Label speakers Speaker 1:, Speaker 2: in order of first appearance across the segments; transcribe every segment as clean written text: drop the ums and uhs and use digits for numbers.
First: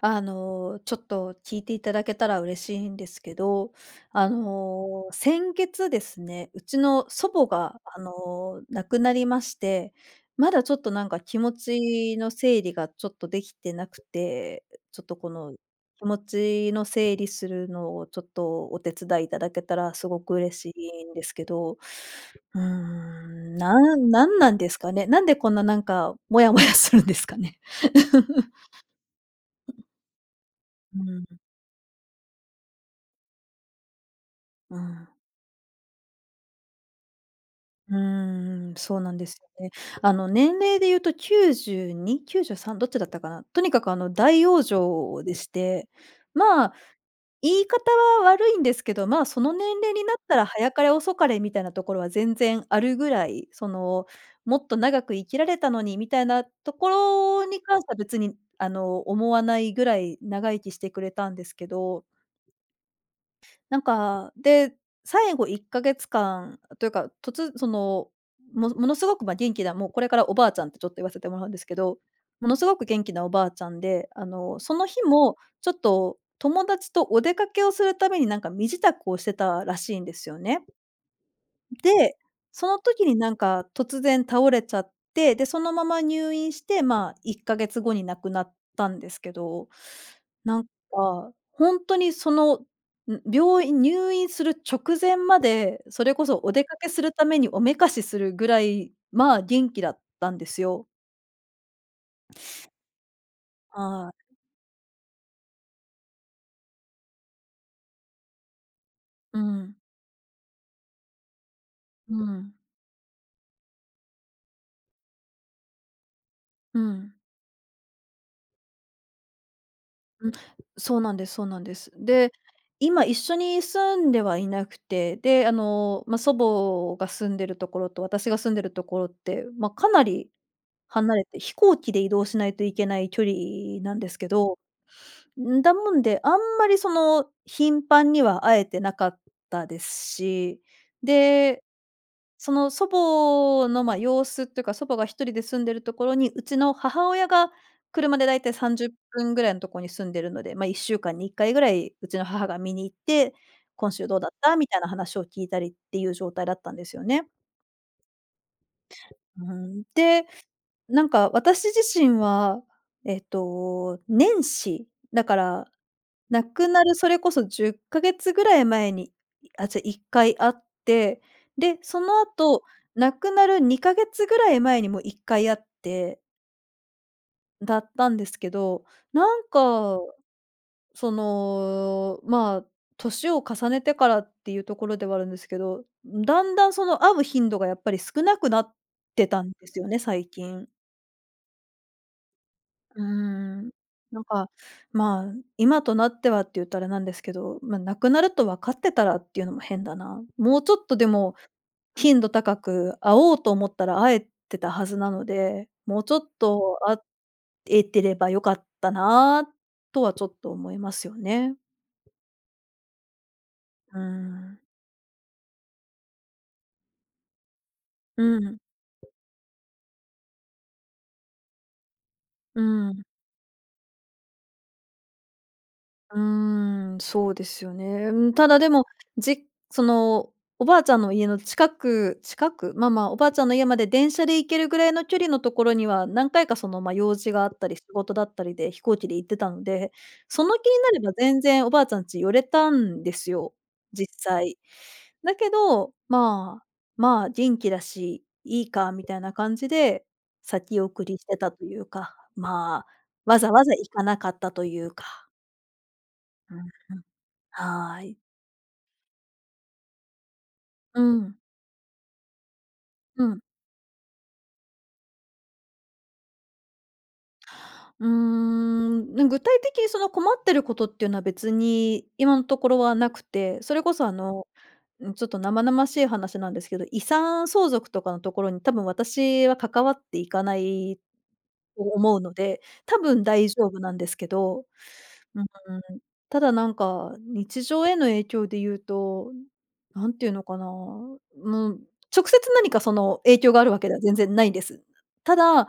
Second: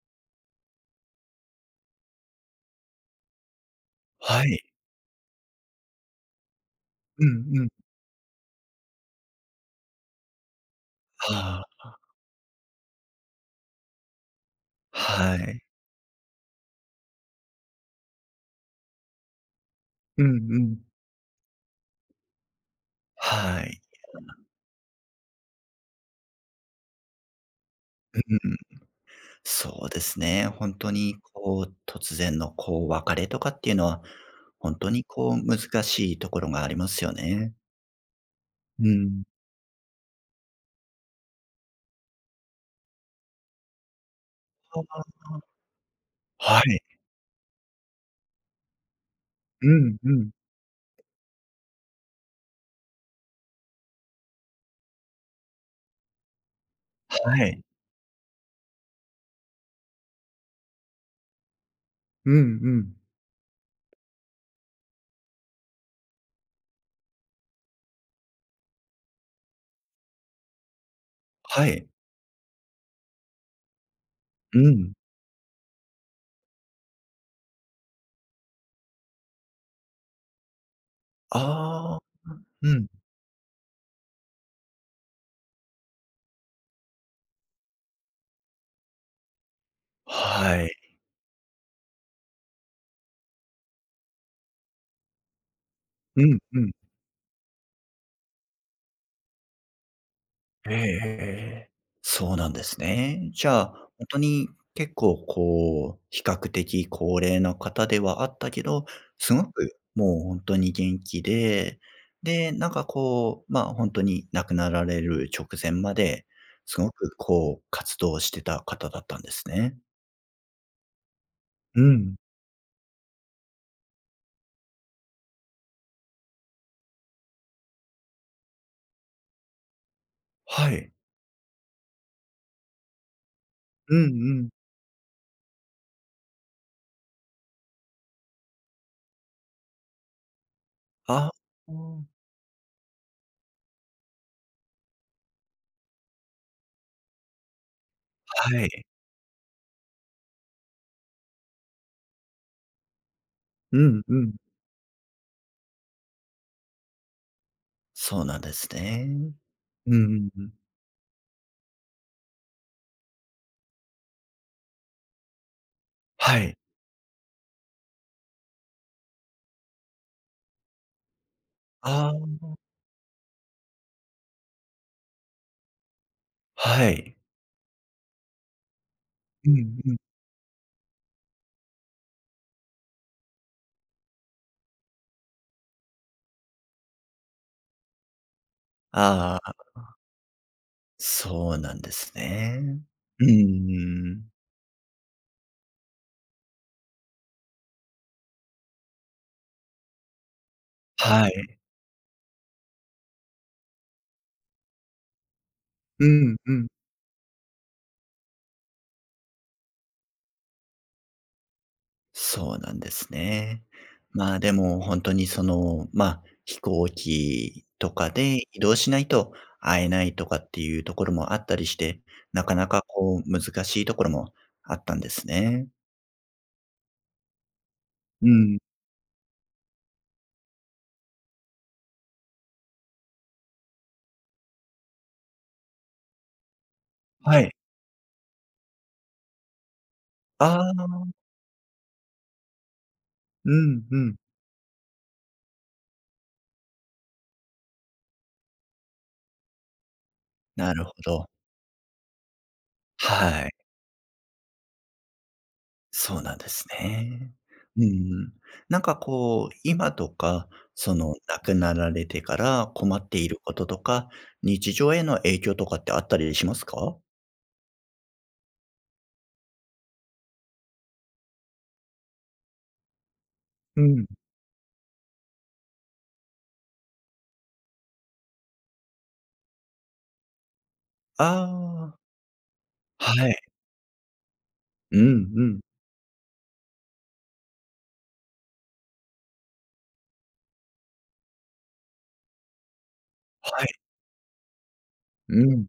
Speaker 1: ちょっと聞いていただけたら嬉しいんですけど、
Speaker 2: はい。
Speaker 1: 先月ですね、うちの
Speaker 2: う
Speaker 1: 祖母
Speaker 2: んうん。
Speaker 1: が、亡くなりまして、まだちょっとなんか気持
Speaker 2: ああ、
Speaker 1: ちの整理がちょっとできてなくて、ちょっとこ
Speaker 2: は
Speaker 1: の
Speaker 2: い。
Speaker 1: 気持ちの整理するのをちょっとお手伝いいただけたらすご
Speaker 2: うん
Speaker 1: く嬉
Speaker 2: う
Speaker 1: し
Speaker 2: ん。
Speaker 1: いんですけど、
Speaker 2: はい。
Speaker 1: なんなんですかね。なんでこんななんかモヤモヤするんですかね。
Speaker 2: うん。うん そうですね。ほんと
Speaker 1: う
Speaker 2: に
Speaker 1: ん、
Speaker 2: こう、突然のこう、別れとかっていうのは、ほ
Speaker 1: う
Speaker 2: んとに
Speaker 1: ん。
Speaker 2: こう、難しいところがありますよね。う
Speaker 1: そうなん
Speaker 2: ん。
Speaker 1: ですよね。年齢で言うと92、93、どっちだったかな。とにかく大往
Speaker 2: は
Speaker 1: 生で
Speaker 2: あ
Speaker 1: して、
Speaker 2: は
Speaker 1: まあ、
Speaker 2: い。
Speaker 1: 言い方は悪いんですけど、まあ、その
Speaker 2: う
Speaker 1: 年齢
Speaker 2: ん
Speaker 1: にな
Speaker 2: う
Speaker 1: っ
Speaker 2: ん。
Speaker 1: たら早かれ遅かれみたいなところは全然あるぐらい、その、もっと長く生きられたのにみたいなとこ
Speaker 2: は
Speaker 1: ろに
Speaker 2: い。
Speaker 1: 関しては別に、思わないぐらい長生きしてくれたんですけど、
Speaker 2: うんうん。
Speaker 1: なんか、で、最後1ヶ月間というか、その、ものすごく、ま、元気な、もうこれからおばあちゃんってちょっと言わせてもらうんです
Speaker 2: は
Speaker 1: け
Speaker 2: い。
Speaker 1: ど、ものすごく元気なおばあちゃんで、
Speaker 2: う
Speaker 1: その
Speaker 2: ん。
Speaker 1: 日もちょっと友達とお出かけをするために、なんか身支度をしてたらしいんですよね。
Speaker 2: ああ、
Speaker 1: で、そ
Speaker 2: う
Speaker 1: の
Speaker 2: ん。
Speaker 1: 時になんか突然倒れちゃって、で、そのまま入院して、まあ、1ヶ月後に亡くなったんですけど、な
Speaker 2: は
Speaker 1: んか、
Speaker 2: い。
Speaker 1: ほんとにその、病院入院する直前まで、それこ
Speaker 2: うん
Speaker 1: そお
Speaker 2: う
Speaker 1: 出
Speaker 2: ん。
Speaker 1: かけするためにおめかしするぐらい、まあ、元気だったんです
Speaker 2: え
Speaker 1: よ。
Speaker 2: えええそうなんですね。じゃあ、ほん
Speaker 1: は
Speaker 2: と
Speaker 1: い。
Speaker 2: に結構こう、比較的高齢の方ではあったけど、す
Speaker 1: う
Speaker 2: ご
Speaker 1: ん。
Speaker 2: くもうほんとに元気で、
Speaker 1: う
Speaker 2: で、
Speaker 1: ん。
Speaker 2: なんかこう、まあ、ほんとに亡くなられる直前まで、
Speaker 1: う
Speaker 2: すご
Speaker 1: ん。
Speaker 2: くこう活動してた方だったんですね。
Speaker 1: うん、そうなんですそうなんで
Speaker 2: う
Speaker 1: す。
Speaker 2: ん。
Speaker 1: で、今一緒に住んではいなくて、で、まあ、祖母が住んでるところと私が住んでるところって、まあ、かなり
Speaker 2: はい。
Speaker 1: 離れて、飛行機で移動しないといけない距離
Speaker 2: う
Speaker 1: なん
Speaker 2: んう
Speaker 1: ですけ
Speaker 2: ん。
Speaker 1: ど、んだもんで、あんまりその頻繁には会えてなかったですし、
Speaker 2: あ、
Speaker 1: で
Speaker 2: うん。
Speaker 1: その祖母の、ま、様子っていうか、祖母が一人で住んでるところに、うちの母親が車でだいたい
Speaker 2: は
Speaker 1: 30
Speaker 2: い。
Speaker 1: 分ぐらいのところに住んでるので、まあ、1週間に1回ぐらい、うちの母が見に行って、
Speaker 2: う
Speaker 1: 今
Speaker 2: ん
Speaker 1: 週ど
Speaker 2: う
Speaker 1: うだっ
Speaker 2: ん。
Speaker 1: たみたいな話を聞いたりっていう状態だったんですよね。
Speaker 2: そうなんですね。
Speaker 1: うん。
Speaker 2: うんう
Speaker 1: で、
Speaker 2: んうん。
Speaker 1: なんか私自身は、えっと、年始、だから
Speaker 2: は
Speaker 1: 亡
Speaker 2: い。
Speaker 1: くなるそれこそ10ヶ月ぐらい前に、あ、じゃ、1回会って、で、そ
Speaker 2: あ
Speaker 1: の
Speaker 2: あ、
Speaker 1: 後、亡くなる2ヶ月ぐらい前にも1回会って、
Speaker 2: はい。
Speaker 1: だったんですけど、なん
Speaker 2: うんうん。
Speaker 1: か、その、まあ、年を重ねてからっていうところではあるんですけど、だんだんその会う頻度がやっぱり少なくなって
Speaker 2: あ
Speaker 1: たんで
Speaker 2: あ、
Speaker 1: すよね、最近。
Speaker 2: そうなんですね。
Speaker 1: うー
Speaker 2: うんう
Speaker 1: ん。な
Speaker 2: ん。
Speaker 1: んか、まあ、今となってはって言ったらなんですけど、まあ、なくなると分かってたらっていうのも変だな。もうちょっとで
Speaker 2: は
Speaker 1: も、
Speaker 2: い。
Speaker 1: 頻度高く会おうと思ったら会えてたはずなので、もう
Speaker 2: う
Speaker 1: ちょっ
Speaker 2: んうん。
Speaker 1: と会えてればよかったなとはちょっと思いますよね。
Speaker 2: そうなんですね。
Speaker 1: う
Speaker 2: まあ、で
Speaker 1: ん。
Speaker 2: も本当にその、まあ、飛行機とか
Speaker 1: う
Speaker 2: で
Speaker 1: ん、
Speaker 2: 移動しないと会えないとかっていうところもあったりして、なか
Speaker 1: う
Speaker 2: なか
Speaker 1: ん。
Speaker 2: こう難しいところもあったんですね。
Speaker 1: そうですよね。う
Speaker 2: う
Speaker 1: ん、ただ
Speaker 2: ん。
Speaker 1: でも、その、おばあちゃんの家の近く、まあまあ、おばあちゃんの家まで電車で行けるぐらいの距離のところには、何回かその、まあ、用事
Speaker 2: は
Speaker 1: があ
Speaker 2: い。
Speaker 1: ったり、仕事だったりで飛行機で行ってたので、その
Speaker 2: あ
Speaker 1: 気になれば
Speaker 2: あ。
Speaker 1: 全然おばあちゃんち寄れたんです
Speaker 2: う
Speaker 1: よ、
Speaker 2: んう
Speaker 1: 実
Speaker 2: ん。
Speaker 1: 際。だけど、まあ、まあ、元気だし、いいかみたいな感じで、
Speaker 2: な
Speaker 1: 先
Speaker 2: るほ
Speaker 1: 送りし
Speaker 2: ど。
Speaker 1: てたというか、まあ、わ
Speaker 2: は
Speaker 1: ざ
Speaker 2: い。
Speaker 1: わざ行かなかったというか。
Speaker 2: そうなんで
Speaker 1: う
Speaker 2: す
Speaker 1: ん。
Speaker 2: ね。う
Speaker 1: はーい。
Speaker 2: んなんかこう、今とか、そ
Speaker 1: う
Speaker 2: の
Speaker 1: ん、
Speaker 2: 亡くなられてから困って
Speaker 1: う
Speaker 2: いる
Speaker 1: ん。
Speaker 2: こととか、日常への影響とかってあったりしますか？
Speaker 1: ね、具体的にその困ってることっていうのは別に今のところはなくて、そ
Speaker 2: う
Speaker 1: れこそ
Speaker 2: ん。
Speaker 1: あの、うん、ちょっと生々しい話なんですけど、遺産相続とかのところに多分私は関わっていかないと
Speaker 2: ああ、
Speaker 1: 思うので、多分
Speaker 2: はい。
Speaker 1: 大丈夫なんですけど、
Speaker 2: うん
Speaker 1: う
Speaker 2: う
Speaker 1: ん、
Speaker 2: ん。
Speaker 1: ただなんか日常への影響で言うと、何ていうのかな、もう直接何かその影響があ
Speaker 2: は
Speaker 1: るわ
Speaker 2: い。
Speaker 1: けでは全然ないんです。た
Speaker 2: うん。
Speaker 1: だ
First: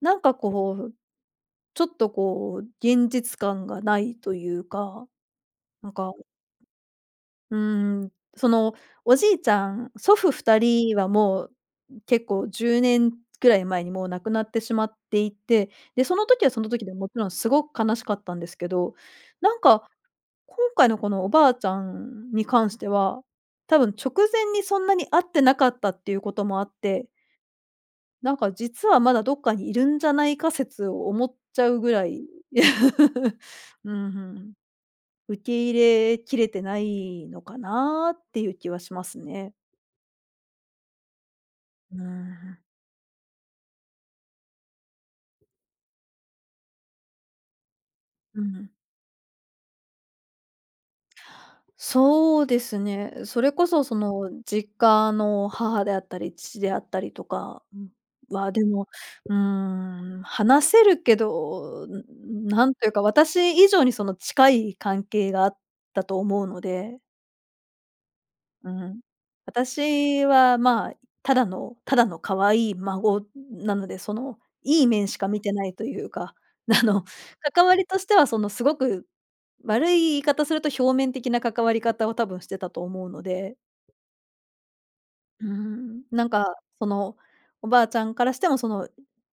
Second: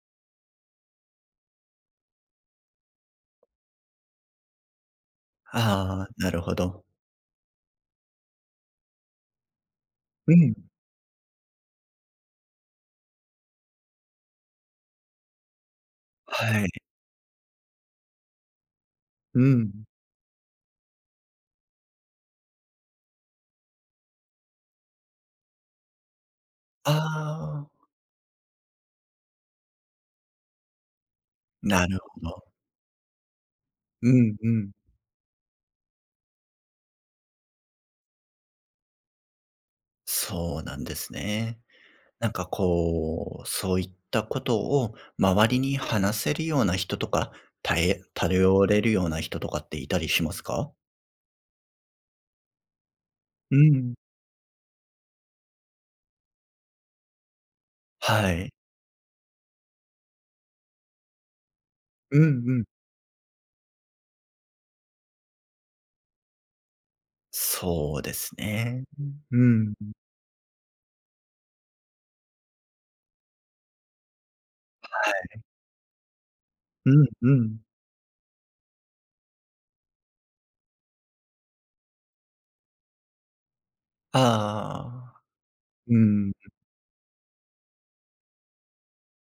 Speaker 1: なんかこう、ちょっとこう、現実感がないというか、なん
Speaker 2: ああ、
Speaker 1: か、
Speaker 2: なるほど。
Speaker 1: うーその、おじいちゃん、祖父
Speaker 2: うん。
Speaker 1: 2人はもう結構10年ぐらい前にもう亡くなってしまっていて、で、その時はそ
Speaker 2: は
Speaker 1: の
Speaker 2: い。
Speaker 1: 時でもちろんすごく悲しかったんですけど、
Speaker 2: う
Speaker 1: なん
Speaker 2: ん。
Speaker 1: か、今回のこのおばあちゃんに関しては、多分直前にそんなに会ってなかったっていうこともあっ
Speaker 2: あ
Speaker 1: て、
Speaker 2: あ、
Speaker 1: なんか実はまだどっかにいるんじゃないか説を思っちゃう
Speaker 2: な
Speaker 1: ぐ
Speaker 2: る
Speaker 1: ら
Speaker 2: ほ
Speaker 1: い
Speaker 2: ど。
Speaker 1: うん、う
Speaker 2: うんう
Speaker 1: ん。
Speaker 2: ん。
Speaker 1: 受け入れきれてないのかなっていう気はしますね。
Speaker 2: そうなんですね。
Speaker 1: う
Speaker 2: なんか
Speaker 1: ん。
Speaker 2: こう、そういったことを周りに話せるような人とか、たえ
Speaker 1: う
Speaker 2: 頼
Speaker 1: ん。
Speaker 2: れるような人とかっていたりしますか？
Speaker 1: そうですね。それ
Speaker 2: う
Speaker 1: こそそ
Speaker 2: ん。
Speaker 1: の実家の母であったり、父であったりとか、
Speaker 2: は
Speaker 1: は、
Speaker 2: い。
Speaker 1: でも、うん、話せるけど、
Speaker 2: うんうん。
Speaker 1: なんというか、私以上にその近い関係があったと思うので、
Speaker 2: そうです
Speaker 1: う
Speaker 2: ね。
Speaker 1: ん。
Speaker 2: うん、
Speaker 1: 私は、まあ、ただの可愛い孫なので、その、いい面しか見てないというか、あ
Speaker 2: う
Speaker 1: の、
Speaker 2: んうん。
Speaker 1: 関わりとしては、その、すごく悪い言い方すると表面的な関わり方を多分してたと思うので、
Speaker 2: ああ。う
Speaker 1: なん
Speaker 2: ん。
Speaker 1: か、その、おばあちゃんからしても、その、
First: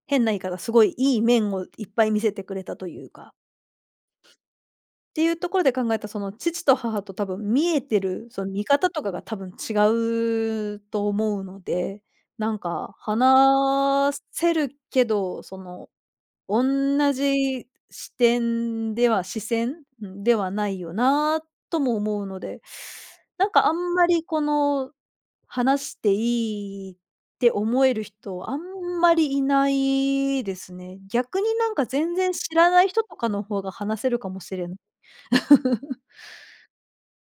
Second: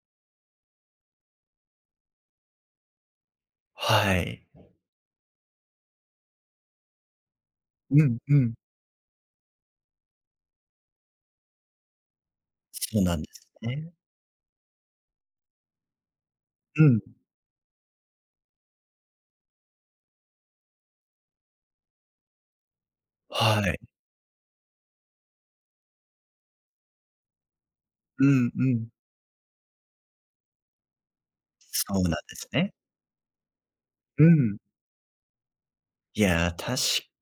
Speaker 1: 変な言い方、すごいいい面をいっぱい見せてくれたというか。
Speaker 2: はい。
Speaker 1: ていうところで考えたその父と母と多分見えて
Speaker 2: うん
Speaker 1: る
Speaker 2: う
Speaker 1: その
Speaker 2: ん。
Speaker 1: 見方とかが多分違うと思うので、なんか
Speaker 2: そうなんですね。
Speaker 1: 話せるけど、その
Speaker 2: うん。
Speaker 1: 同じ視点では視線、うん、ではないよなとも思うので、なん
Speaker 2: は
Speaker 1: かあん
Speaker 2: い。
Speaker 1: まりこの話していいって思える
Speaker 2: う
Speaker 1: 人
Speaker 2: ん
Speaker 1: あん
Speaker 2: うん。
Speaker 1: まりいないですね。逆になんか
Speaker 2: そうなん
Speaker 1: 全
Speaker 2: で
Speaker 1: 然
Speaker 2: す
Speaker 1: 知ら
Speaker 2: ね。
Speaker 1: ない人とかの方が話せる
Speaker 2: う
Speaker 1: かもし
Speaker 2: ん。
Speaker 1: れない。
Speaker 2: いや、確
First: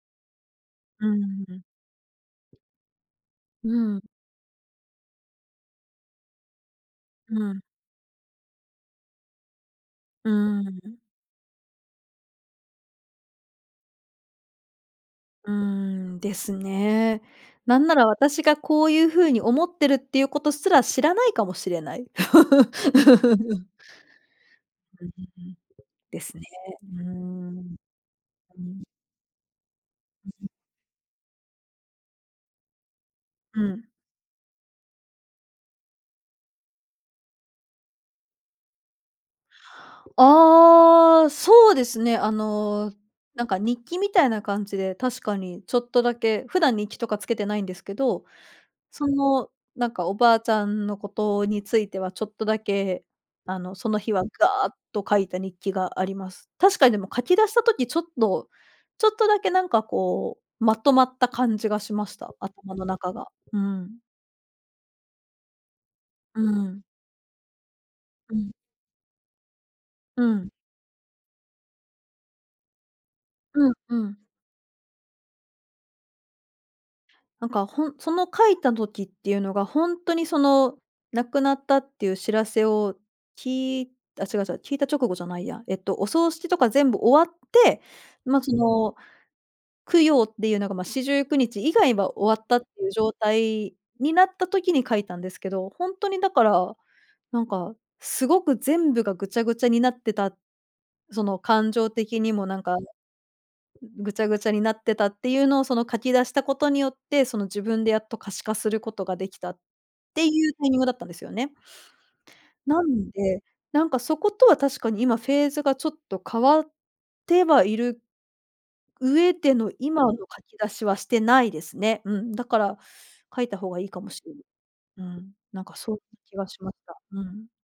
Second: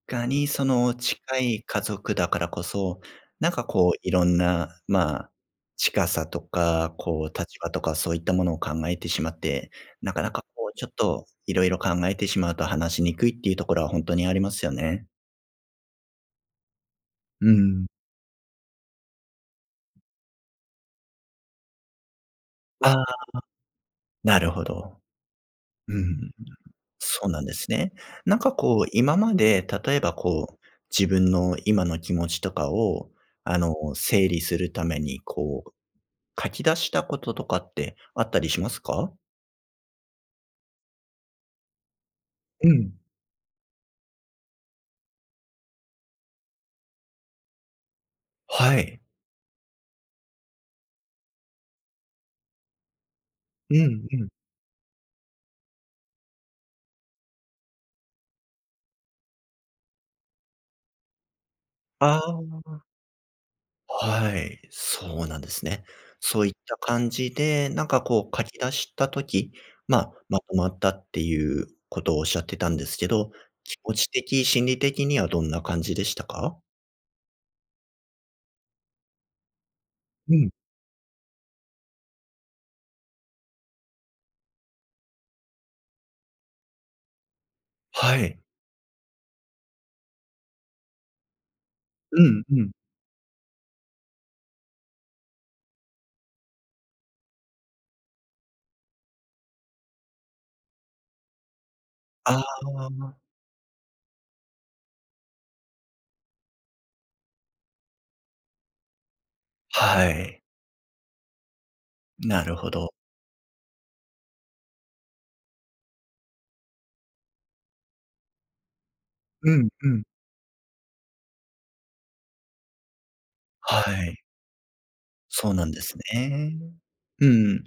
Speaker 2: かにその
Speaker 1: う
Speaker 2: 近
Speaker 1: ん。
Speaker 2: い家族だからこそ、なんか
Speaker 1: う
Speaker 2: こう
Speaker 1: ん。
Speaker 2: いろんな、まあ、近さとか、こう
Speaker 1: う
Speaker 2: 立
Speaker 1: ん。
Speaker 2: 場とかそういったものを考えてしまって、なか
Speaker 1: う
Speaker 2: なかこう
Speaker 1: ん。
Speaker 2: ちょっといろいろ考えてしまうと話しにくいっていうところは本当にありますよね。
Speaker 1: うん、ですね。
Speaker 2: う
Speaker 1: なん
Speaker 2: ん。
Speaker 1: なら私がこういう風に思ってるっていうことすら知らないかもしれない。
Speaker 2: ああ、なるほど。
Speaker 1: うん。
Speaker 2: う
Speaker 1: で
Speaker 2: ん。
Speaker 1: すね。う
Speaker 2: そうなんです
Speaker 1: ん。
Speaker 2: ね。なんか
Speaker 1: うん。
Speaker 2: こう今まで、例えばこう、自分の今の気持ちとかを、あ
Speaker 1: う
Speaker 2: の、
Speaker 1: ん。
Speaker 2: 整理するためにこう書き出したこととかってあったりしますか？
Speaker 1: ああ、そうですね。
Speaker 2: うん。
Speaker 1: なんか日記みたいな感じで、確かにちょっとだけ、普段日記とかつけてないんですけど、
Speaker 2: はい。
Speaker 1: その、なんかおばあちゃんのことについてはちょっとだけ、
Speaker 2: う
Speaker 1: その
Speaker 2: ん
Speaker 1: 日
Speaker 2: う
Speaker 1: は
Speaker 2: ん。
Speaker 1: ガーッと書いた日記があります。確かにでも書き出した時ちょっと、ちょっとだけなんかこう、まとまった感じがしまし
Speaker 2: あ
Speaker 1: た、頭
Speaker 2: あ、
Speaker 1: の中が。うん。
Speaker 2: はい、そうなんですね。
Speaker 1: う
Speaker 2: そういった
Speaker 1: ん。
Speaker 2: 感じで、なんかこ
Speaker 1: う
Speaker 2: う書
Speaker 1: ん。
Speaker 2: き出した時、まあ、
Speaker 1: う
Speaker 2: ま
Speaker 1: ん。
Speaker 2: とまったっていうことをおっしゃってたんですけど、
Speaker 1: うん
Speaker 2: 気持
Speaker 1: う
Speaker 2: ち
Speaker 1: ん。
Speaker 2: 的、心理的にはどんな感じでしたか？
Speaker 1: なんかその書いた時っていうのがほんとに
Speaker 2: う
Speaker 1: そ
Speaker 2: ん。
Speaker 1: の、亡くなったっていう知らせを聞いあ、違う違う、聞いた直後じゃないや。えっと、お葬式とか全部終わって、
Speaker 2: はい。
Speaker 1: ま、その供養っていうのが、まあ、49日以外は
Speaker 2: う
Speaker 1: 終わ
Speaker 2: ん
Speaker 1: ったっ
Speaker 2: う
Speaker 1: て
Speaker 2: ん。
Speaker 1: いう状態になった時に書いたんですけど、ほんとにだから、なんか、すごく全部がぐちゃぐちゃになってた、その感情的に
Speaker 2: あ
Speaker 1: もなんか、
Speaker 2: あ、
Speaker 1: ぐちゃぐちゃになってたっていうのを、その書き出したことによって、その自分でやっと可視化することができたっ
Speaker 2: は
Speaker 1: てい
Speaker 2: い、
Speaker 1: うタイミングだったんですよね。
Speaker 2: なるほ
Speaker 1: な
Speaker 2: ど。
Speaker 1: んで、なんかそことは確かに今フェーズがちょっと変わってはいる上
Speaker 2: う
Speaker 1: で
Speaker 2: ん
Speaker 1: の
Speaker 2: うん。
Speaker 1: 今の書き出しはしてないですね。うん、だから書いた方が
Speaker 2: は
Speaker 1: いいかも
Speaker 2: い、
Speaker 1: しれない。うん、
Speaker 2: そう
Speaker 1: なん
Speaker 2: なん
Speaker 1: か
Speaker 2: で
Speaker 1: そ
Speaker 2: す
Speaker 1: ういう気が
Speaker 2: ね。
Speaker 1: しました。う
Speaker 2: う
Speaker 1: ん。
Speaker 2: ん。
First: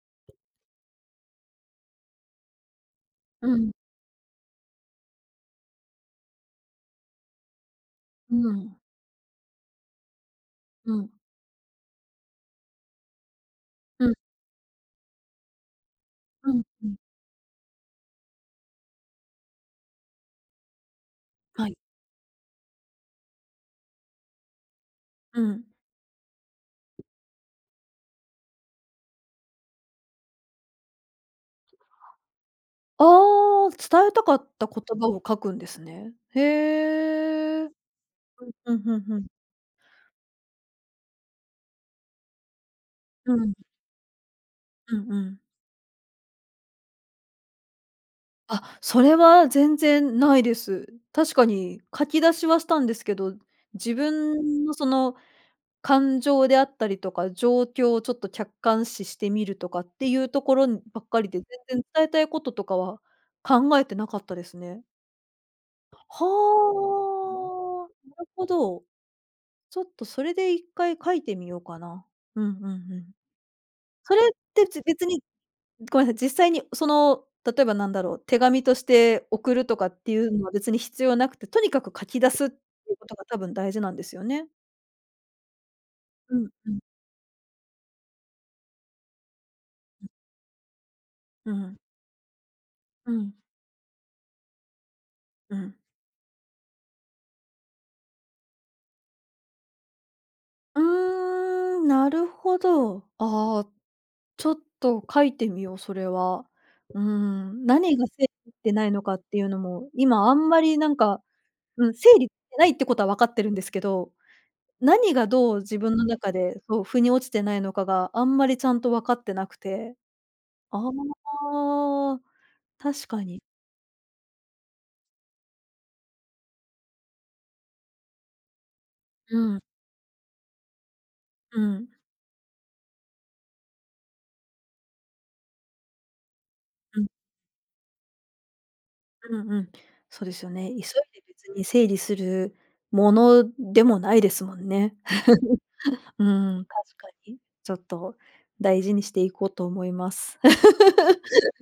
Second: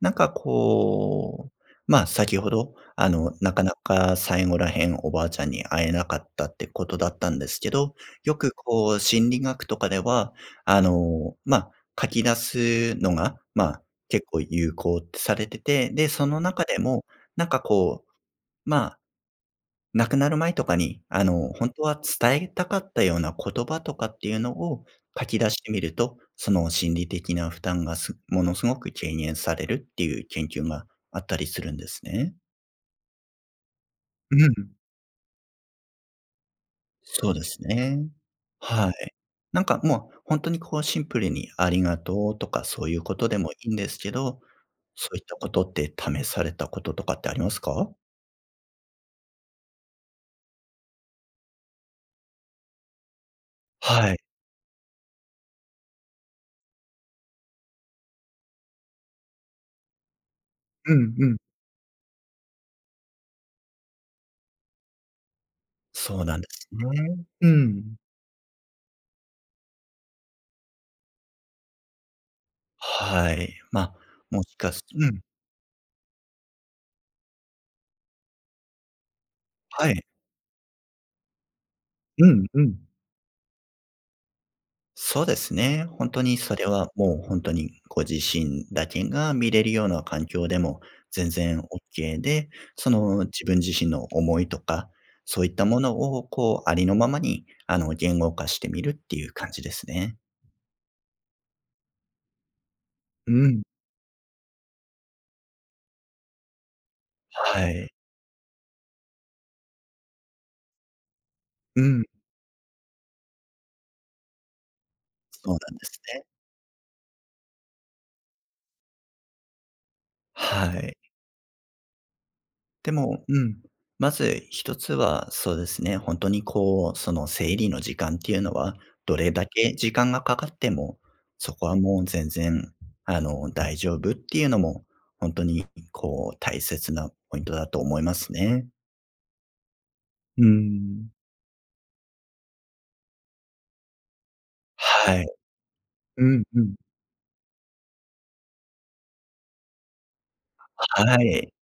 Speaker 2: なんかこう、まあ、先ほど、あの、
Speaker 1: う
Speaker 2: なか
Speaker 1: ん、
Speaker 2: なか最後らへんおばあちゃんに会えなかったってことだったんですけど、よ
Speaker 1: う
Speaker 2: く
Speaker 1: ん、
Speaker 2: こう心理学とかでは、あ
Speaker 1: うん、うん、
Speaker 2: の、ま、書き出すのが、ま、結構有効ってされてて、で、その
Speaker 1: うん、
Speaker 2: 中で
Speaker 1: うん。
Speaker 2: も、なんかこう、まあ亡くなる前とかに、あの、
Speaker 1: は
Speaker 2: 本
Speaker 1: い。
Speaker 2: 当は伝えたかったような言葉とかっていうのを書き
Speaker 1: う
Speaker 2: 出し
Speaker 1: ん。
Speaker 2: てみると、その心理的な負担がものすごく軽減されるっていう研究があったりするんですね。
Speaker 1: ああ、伝えたか
Speaker 2: う
Speaker 1: った
Speaker 2: ん。
Speaker 1: 言葉を書くんですね。へ
Speaker 2: そうです
Speaker 1: え。
Speaker 2: ね。
Speaker 1: うん、
Speaker 2: は
Speaker 1: うん
Speaker 2: い。
Speaker 1: うん。
Speaker 2: なんかもう本当にこうシンプルにありがとうとかそういうこと
Speaker 1: う
Speaker 2: でも
Speaker 1: ん、
Speaker 2: いいんですけど、
Speaker 1: う
Speaker 2: そ
Speaker 1: ん
Speaker 2: う
Speaker 1: う
Speaker 2: いった
Speaker 1: ん。
Speaker 2: ことって試されたこととかってありますか？
Speaker 1: あ、それは全然ないです。確かに書き出しはしたんですけど、自
Speaker 2: はい。
Speaker 1: 分のその感情であったりとか、状況をちょっと客観視してみるとかっていうところに
Speaker 2: う
Speaker 1: ばっ
Speaker 2: ん
Speaker 1: か
Speaker 2: う
Speaker 1: り
Speaker 2: ん。
Speaker 1: で、全然伝えたいこととかは考えてなかったですね。
Speaker 2: そうなんですね。
Speaker 1: は
Speaker 2: う
Speaker 1: あ、
Speaker 2: ん。
Speaker 1: なるほど。ちょっとそれで一回書いてみようかな。うんうんうん。
Speaker 2: はい。まあ、
Speaker 1: それっ
Speaker 2: もし
Speaker 1: て、
Speaker 2: かすう
Speaker 1: 別に
Speaker 2: ん、
Speaker 1: ごめんなさい、実際にその、例えばなんだろう、手紙として送るとか
Speaker 2: は
Speaker 1: っ
Speaker 2: い。
Speaker 1: ていうのは別に必要なくて、とにかく書き
Speaker 2: う
Speaker 1: 出
Speaker 2: ん
Speaker 1: すって
Speaker 2: うん。
Speaker 1: いうことが多分大事なんですよね。
Speaker 2: そうですね。本当
Speaker 1: う
Speaker 2: に
Speaker 1: ん
Speaker 2: それ
Speaker 1: うん。
Speaker 2: はもう本当にご自身だけが見れるような環境でも全
Speaker 1: う
Speaker 2: 然
Speaker 1: ん。
Speaker 2: オッケーで、そ
Speaker 1: う
Speaker 2: の
Speaker 1: ん。
Speaker 2: 自分自身の思いとか、そうい
Speaker 1: う
Speaker 2: った
Speaker 1: ん。
Speaker 2: ものをこうありのままにあの言語化してみるっていう感じですね。
Speaker 1: なるほど。
Speaker 2: う
Speaker 1: あ
Speaker 2: ん。
Speaker 1: あ、ちょっと書いてみよう、それは。
Speaker 2: はい。
Speaker 1: 何が整理ってないのかっていうのも、今あんまりなんか、
Speaker 2: う
Speaker 1: うん、
Speaker 2: ん、
Speaker 1: 整理してないってことは分かってるんですけど、何が
Speaker 2: そう
Speaker 1: ど
Speaker 2: な
Speaker 1: う
Speaker 2: ん
Speaker 1: 自
Speaker 2: で
Speaker 1: 分
Speaker 2: す
Speaker 1: の
Speaker 2: ね。
Speaker 1: 中で、そう、腑に落ちてないのかがあんまりちゃんと分かってなくて。あ
Speaker 2: はい。
Speaker 1: あ、
Speaker 2: で
Speaker 1: 確か
Speaker 2: も、う
Speaker 1: に。
Speaker 2: ん。まず一つは、そうですね、本当にこう、その整理の時間っていうのは、どれ
Speaker 1: う
Speaker 2: だ
Speaker 1: ん、
Speaker 2: け時間がかかっても、そ
Speaker 1: う
Speaker 2: こは
Speaker 1: ん、
Speaker 2: もう全然、あの、大丈夫っていうのも、本当にこう、大切
Speaker 1: うん、
Speaker 2: なポイントだと思いますね。
Speaker 1: うんうん。そうです
Speaker 2: う
Speaker 1: よね。急い
Speaker 2: ん。
Speaker 1: で別に整理するものでもないですもんね。
Speaker 2: はい。
Speaker 1: う
Speaker 2: うんう
Speaker 1: ん、
Speaker 2: ん。
Speaker 1: 確かに。ちょっと大事にしていこうと思います。
Speaker 2: はい。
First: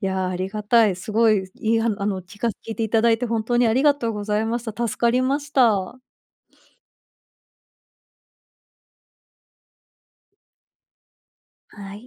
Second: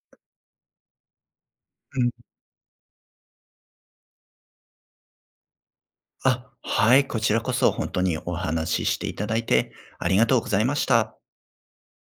Speaker 1: いや、ありがたい。すごい、いい、
Speaker 2: うん。
Speaker 1: 聞いていただいて本当にありがとうございました。助かりました。
Speaker 2: あ、はい、こちらこそ本当にお話ししていただいて、ありがとうございました。
Speaker 1: はい。